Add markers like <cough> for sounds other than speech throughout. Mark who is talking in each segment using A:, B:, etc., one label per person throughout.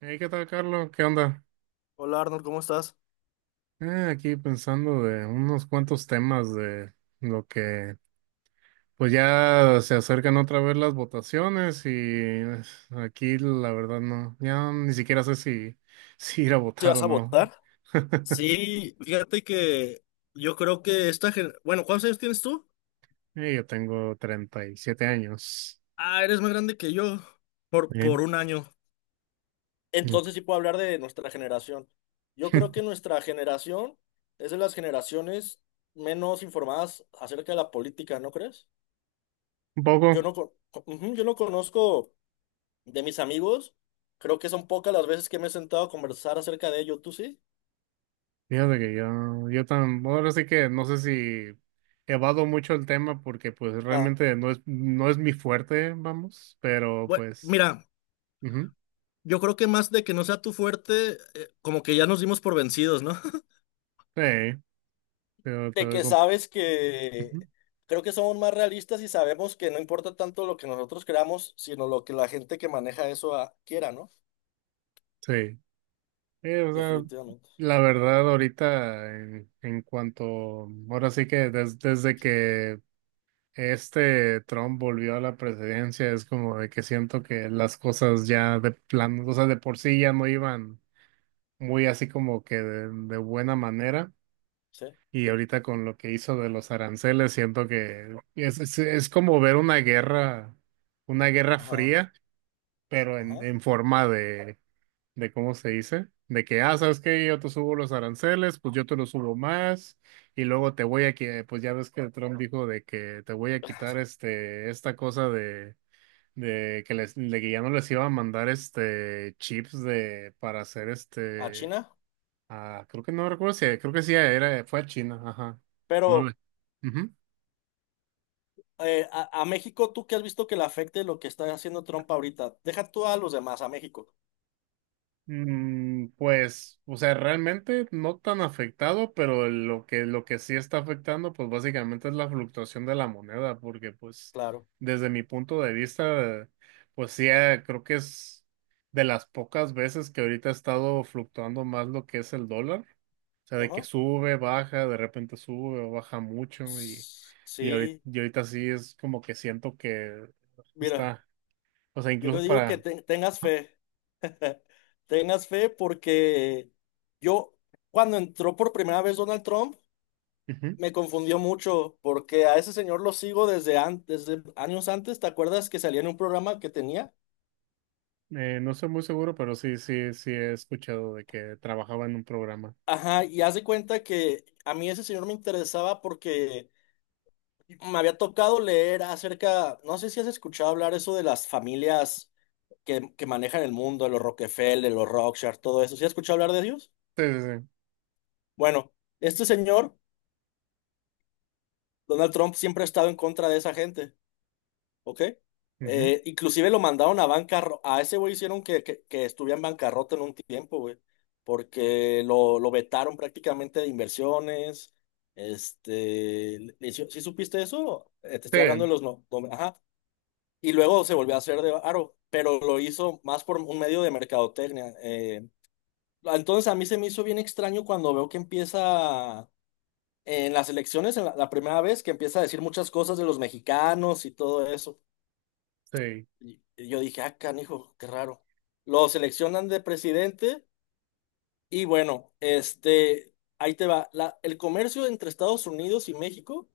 A: Hey, ¿qué tal, Carlos? ¿Qué onda?
B: Hola Arnold, ¿cómo estás?
A: Aquí pensando de unos cuantos temas lo que, pues ya se acercan otra vez las votaciones. Y aquí la verdad no, ya ni siquiera sé si, <laughs> si ir a
B: ¿Sí
A: votar o
B: vas a
A: no.
B: votar? Sí, fíjate que yo creo que bueno, ¿cuántos años tienes tú?
A: Yo tengo 37 años.
B: Ah, eres más grande que yo por
A: Bien.
B: un año.
A: Ok.
B: Entonces sí puedo hablar de nuestra generación. Yo creo que
A: <laughs>
B: nuestra generación es de las generaciones menos informadas acerca de la política, ¿no crees?
A: Un
B: Yo
A: poco.
B: no, con- Ujú, yo no conozco de mis amigos, creo que son pocas las veces que me he sentado a conversar acerca de ello, ¿tú sí?
A: Fíjate que ahora sí que no sé si evado mucho el tema porque pues
B: Ah,
A: realmente no es mi fuerte, vamos, pero
B: bueno,
A: pues...
B: mira. Yo creo que más de que no sea tu fuerte, como que ya nos dimos por vencidos, ¿no? <laughs>
A: Sí, pero te
B: De
A: doy
B: que
A: com-
B: sabes que
A: Ujú.
B: creo que somos más realistas y sabemos que no importa tanto lo que nosotros creamos, sino lo que la gente que maneja eso quiera, ¿no?
A: Sí, o sea,
B: Definitivamente.
A: la verdad ahorita ahora sí que desde que este Trump volvió a la presidencia es como de que siento que las cosas ya de plano, o sea, de por sí ya no iban muy así como que de, buena manera.
B: Sí.
A: Y ahorita con lo que hizo de los aranceles siento que es como ver una guerra
B: Ajá.
A: fría, pero en,
B: Ajá.
A: forma de cómo se dice, de que, sabes que yo te subo los aranceles, pues yo te los subo más. Y luego te voy a quitar, pues ya ves que Trump dijo de que te voy a quitar esta cosa de, de que ya no les iba a mandar chips de, para hacer
B: A China.
A: creo que no recuerdo si, creo que sí era, fue a China, ajá, que no le.
B: Pero
A: Ujú.
B: a México, ¿tú qué has visto que le afecte lo que está haciendo Trump ahorita? Deja tú a los demás, a México.
A: Pues, o sea, realmente no tan afectado, pero lo que sí está afectando, pues básicamente es la fluctuación de la moneda, porque pues
B: Claro.
A: desde mi punto de vista, pues sí, creo que es de las pocas veces que ahorita ha estado fluctuando más lo que es el dólar, o sea, de que
B: Ajá.
A: sube, baja, de repente sube o baja mucho y,
B: S-
A: y ahorita,
B: Sí.
A: y ahorita sí es como que siento que
B: Mira,
A: está, o sea, incluso
B: yo digo que
A: para...
B: tengas fe. <laughs> Tengas fe porque yo, cuando entró por primera vez Donald Trump,
A: Ujú.
B: me confundió mucho porque a ese señor lo sigo desde, antes, desde años antes. ¿Te acuerdas que salía en un programa que tenía?
A: No estoy muy seguro, pero sí, sí, sí he escuchado de que trabajaba en un programa.
B: Ajá, y haz de cuenta que a mí ese señor me interesaba porque me había tocado leer acerca, no sé si has escuchado hablar eso de las familias que manejan el mundo, los Rockefeller, los Rothschild, todo eso. ¿Sí has escuchado hablar de ellos?
A: Sí, sí,
B: Bueno, este señor, Donald Trump, siempre ha estado en contra de esa gente. ¿Ok?
A: sí. Ujú.
B: Inclusive lo mandaron a bancarrota, a ese güey hicieron que estuviera en bancarrota en un tiempo, güey, porque lo vetaron prácticamente de inversiones, este, ¿sí supiste eso? Te estoy hablando
A: Sí,
B: de los, ajá, y luego se volvió a hacer de Aro, pero lo hizo más por un medio de mercadotecnia. Eh. Entonces a mí se me hizo bien extraño cuando veo que empieza... En las elecciones, en la primera vez que empieza a decir muchas cosas de los mexicanos y todo eso.
A: sí.
B: Y yo dije, ah, canijo, qué raro. Lo seleccionan de presidente y bueno, este, ahí te va. El comercio entre Estados Unidos y México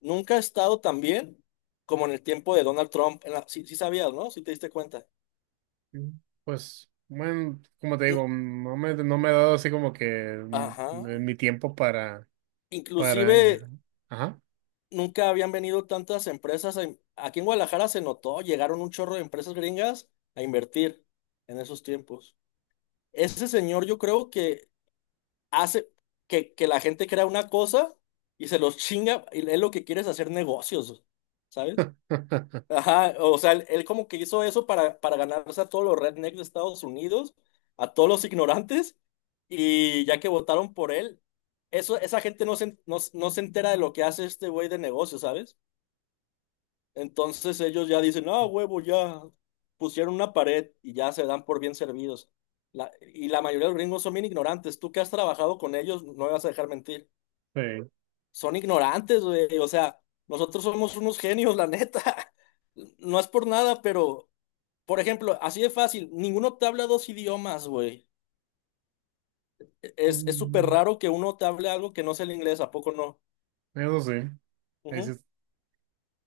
B: nunca ha estado tan bien como en el tiempo de Donald Trump. Sí, sí sabías, ¿no? Sí te diste cuenta.
A: Mm. Pues, bueno, como te
B: Mm,
A: digo, no me he dado así como que
B: ajá.
A: mi tiempo para,
B: Inclusive
A: para, eh, ajá.
B: nunca habían venido tantas empresas. Aquí en Guadalajara se notó, llegaron un chorro de empresas gringas a invertir en esos tiempos. Ese señor yo creo que hace que la gente crea una cosa y se los chinga y él lo que quiere es hacer negocios, ¿sabes?
A: <laughs>
B: Ajá, o sea, él como que hizo eso para ganarse a todos los rednecks de Estados Unidos, a todos los ignorantes, y ya que votaron por él, eso, esa gente no se, no se entera de lo que hace este güey de negocio, ¿sabes? Entonces ellos ya dicen, ah, huevo, ya pusieron una pared y ya se dan por bien servidos. Y la mayoría de los gringos son bien ignorantes. Tú que has trabajado con ellos, no me vas a dejar mentir
A: Sí.
B: son ignorantes, güey. O sea, nosotros somos unos genios, la neta. <laughs> No es por nada, pero, por ejemplo, así de fácil, ninguno te habla dos idiomas, güey. Es súper
A: Mm,
B: raro que uno te hable algo que no sea el inglés, ¿a poco no?
A: eso sí. Ahí sí,
B: Ujú.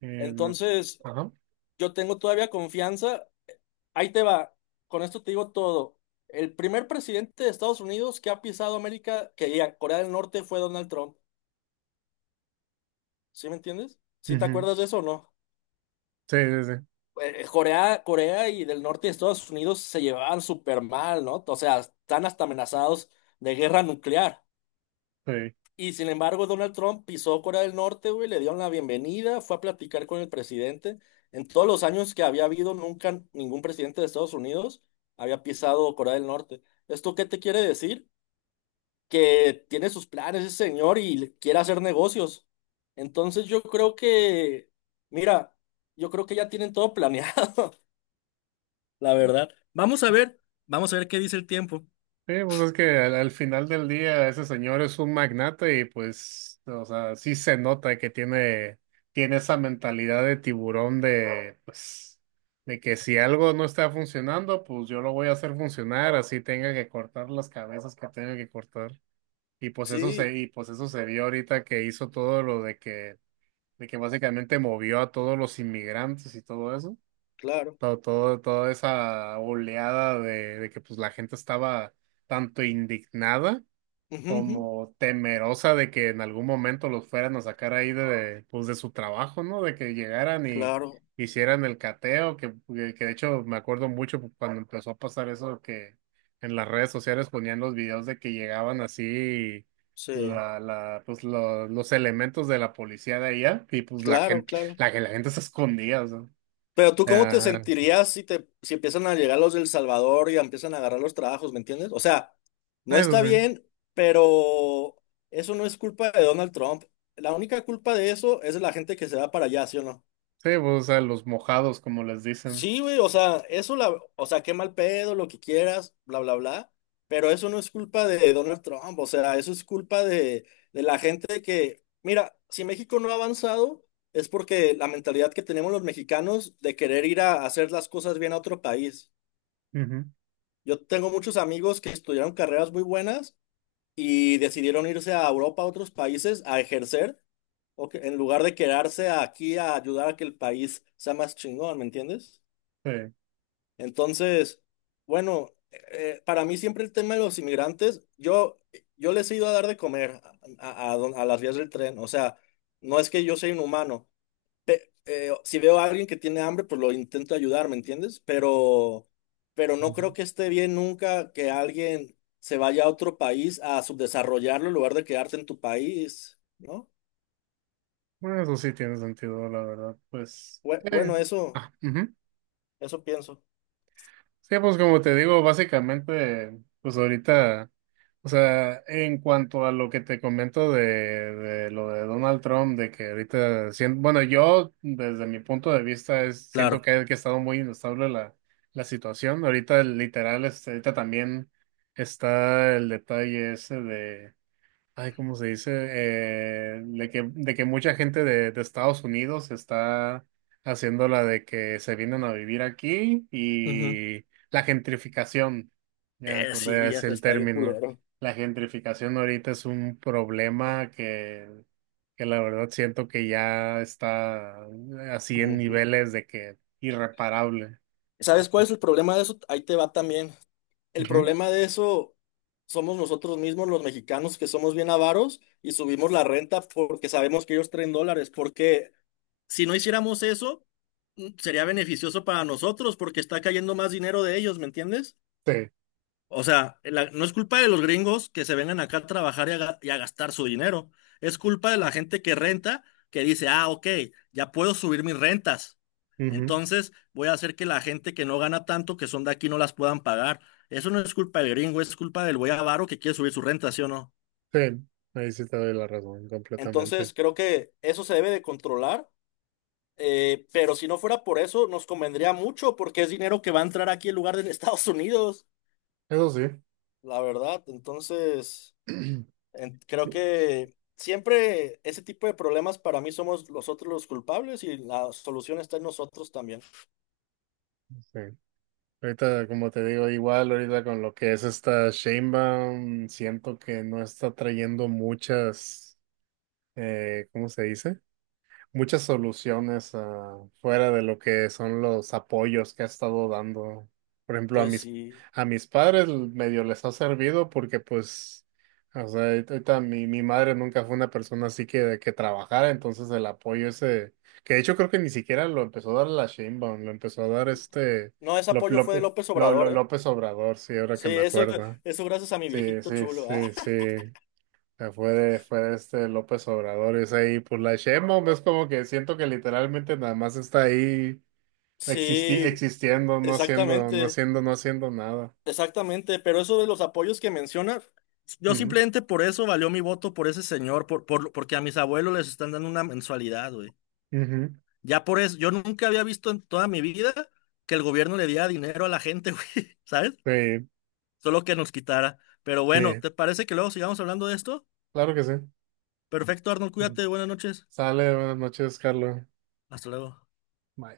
A: eh, la-
B: Entonces,
A: ajá.
B: yo tengo todavía confianza. Ahí te va. Con esto te digo todo. El primer presidente de Estados Unidos que ha pisado América, que ya Corea del Norte, fue Donald Trump. ¿Sí me entiendes? ¿Sí te
A: Ujú.
B: acuerdas de eso o no?
A: Sí, sí, sí.
B: Corea y del norte de Estados Unidos se llevaban súper mal, ¿no? O sea, están hasta amenazados de guerra nuclear.
A: Sí.
B: Y sin embargo, Donald Trump pisó Corea del Norte, güey, le dieron la bienvenida, fue a platicar con el presidente. En todos los años que había habido, nunca ningún presidente de Estados Unidos había pisado Corea del Norte. ¿Esto qué te quiere decir? Que tiene sus planes ese señor y quiere hacer negocios. Entonces yo creo que, mira, yo creo que ya tienen todo <laughs> planeado. La verdad. Vamos a ver qué dice el tiempo.
A: Sí, pues es que al final del día ese señor es un magnate y pues, o sea, sí se nota que tiene esa mentalidad de tiburón de, pues, de que si algo no está funcionando, pues yo lo voy a hacer funcionar, así tenga que cortar las cabezas que tenga que cortar. Y pues eso se,
B: Sí,
A: y pues eso se vio ahorita que hizo todo lo de que básicamente movió a todos los inmigrantes y todo eso,
B: claro.
A: toda esa oleada de que pues la gente estaba tanto indignada
B: Ujú, ujú,
A: como temerosa de que en algún momento los fueran a sacar ahí de, pues de su trabajo, ¿no? De que llegaran y
B: claro,
A: hicieran el cateo, que de hecho me acuerdo mucho cuando empezó a pasar eso, que en las redes sociales ponían los videos de que llegaban así
B: sí,
A: pues los elementos de la policía de allá, y pues la
B: claro,
A: gente,
B: claro.
A: la que la gente se escondía, o sea.
B: Pero tú, ¿cómo te
A: Ajá,
B: sentirías si empiezan a llegar los del Salvador y empiezan a agarrar los trabajos, ¿me entiendes? O sea, no
A: eso
B: está
A: sí.
B: bien, pero eso no es culpa de Donald Trump. La única culpa de eso es de la gente que se va para allá, ¿sí o no?
A: Sí, pues, o sea, los mojados, como les dicen.
B: Sí, güey, o sea, eso la, o sea, qué mal pedo, lo que quieras, bla, bla, bla, pero eso no es culpa de Donald Trump, o sea, eso es culpa de la gente que, mira, si México no ha avanzado, es porque la mentalidad que tenemos los mexicanos de querer ir a hacer las cosas bien a otro país.
A: Ujú.
B: Yo tengo muchos amigos que estudiaron carreras muy buenas y decidieron irse a Europa, a otros países, a ejercer, en lugar de quedarse aquí a ayudar a que el país sea más chingón, ¿me entiendes?
A: Sí.
B: Entonces, bueno, para mí siempre el tema de los inmigrantes, yo les he ido a dar de comer a, a a las vías del tren, o sea, no es que yo sea inhumano. Si veo a alguien que tiene hambre, pues lo intento ayudar, ¿me entiendes? Pero no
A: Ujú.
B: creo que esté bien nunca que alguien se vaya a otro país a subdesarrollarlo en lugar de quedarte en tu país, ¿no?
A: Bueno, eso sí tiene sentido, la verdad. Pues, eh,
B: Bueno, eso,
A: ujú.
B: eso pienso.
A: Sí, pues como te digo, básicamente, pues ahorita, o sea, en cuanto a lo que te comento de lo de Donald Trump, de que ahorita, bueno, yo desde mi punto de vista es,
B: Claro.
A: siento que ha estado muy inestable la situación. Ahorita, literal, ahorita también está el detalle ese. Ay, ¿cómo se dice? De que, mucha gente de Estados Unidos está haciendo la de que se vienen a vivir aquí,
B: Ujú.
A: y la gentrificación, ya me acordé,
B: Sí, ya
A: es el
B: está bien
A: término.
B: culero.
A: La gentrificación ahorita es un problema que la verdad siento que ya está, así en
B: Ujú.
A: niveles de que irreparable. Sí,
B: ¿Sabes cuál es el problema de eso? Ahí te va también. El
A: ujú,
B: problema de eso somos nosotros mismos, los mexicanos, que somos bien avaros y subimos la renta porque sabemos que ellos traen dólares. Porque si no hiciéramos eso, mm, sería beneficioso para nosotros porque está cayendo más dinero de ellos, ¿me entiendes?
A: sí,
B: O sea, no es culpa de los gringos que se vengan acá a trabajar y y a gastar su dinero. Es culpa de la gente que renta, que dice, ah, ok, ya puedo subir mis rentas.
A: ujú,
B: Entonces voy a hacer que la gente que no gana tanto, que son de aquí, no las puedan pagar. Eso no es culpa del gringo, es culpa del güey avaro que quiere subir su renta, ¿sí o no?
A: sí. Ahí sí te doy la razón completamente.
B: Entonces creo que eso se debe de controlar, pero si no fuera por eso, nos convendría mucho porque es dinero que va a entrar aquí en lugar de en Estados Unidos,
A: Eso sí.
B: la verdad. Entonces...
A: <clears throat>
B: Creo
A: Sí,
B: que siempre ese tipo de problemas para mí somos nosotros los culpables y la solución está en nosotros también.
A: sí. Ahorita, como te digo, igual ahorita con lo que es esta Sheinbaum, siento que no está trayendo muchas, ¿cómo se dice? Muchas soluciones, fuera de lo que son los apoyos que ha estado dando. Por ejemplo, a
B: Pues
A: mis,
B: sí.
A: a mis padres medio les ha servido porque pues, o sea, ahorita mi madre nunca fue una persona así que trabajara. Entonces el apoyo ese, que de hecho creo que ni siquiera lo empezó a dar la Sheinbaum, lo empezó a dar
B: No, ese apoyo fue de López Obrador, ¿eh?
A: López Obrador, sí, ahora
B: Sí,
A: que me
B: eso,
A: acuerdo.
B: eso gracias a mi
A: Sí,
B: viejito
A: sí,
B: chulo. Ah.
A: sí, sí
B: <laughs>
A: sea, fue de este López Obrador, y es ahí, pues la Sheinbaum es como que siento que literalmente nada más está ahí existi-
B: Sí,
A: existiendo, no haciendo, no
B: exactamente,
A: haciendo, no haciendo nada.
B: exactamente. Pero eso de los apoyos que mencionas, yo
A: Ujú,
B: simplemente por eso valió mi voto por ese señor, porque a mis abuelos les están dando una mensualidad, güey.
A: ujú.
B: Ya por eso, yo nunca había visto en toda mi vida que el gobierno le diera dinero a la gente, <laughs> güey, ¿sabes?
A: Sí,
B: Solo que nos quitara. Pero bueno,
A: sí,
B: ¿te parece que luego sigamos hablando de esto?
A: claro que sí.
B: Perfecto, Arnold,
A: Ujú.
B: cuídate, buenas noches.
A: Sale, buenas noches, Carlos.
B: Hasta luego.
A: Bye.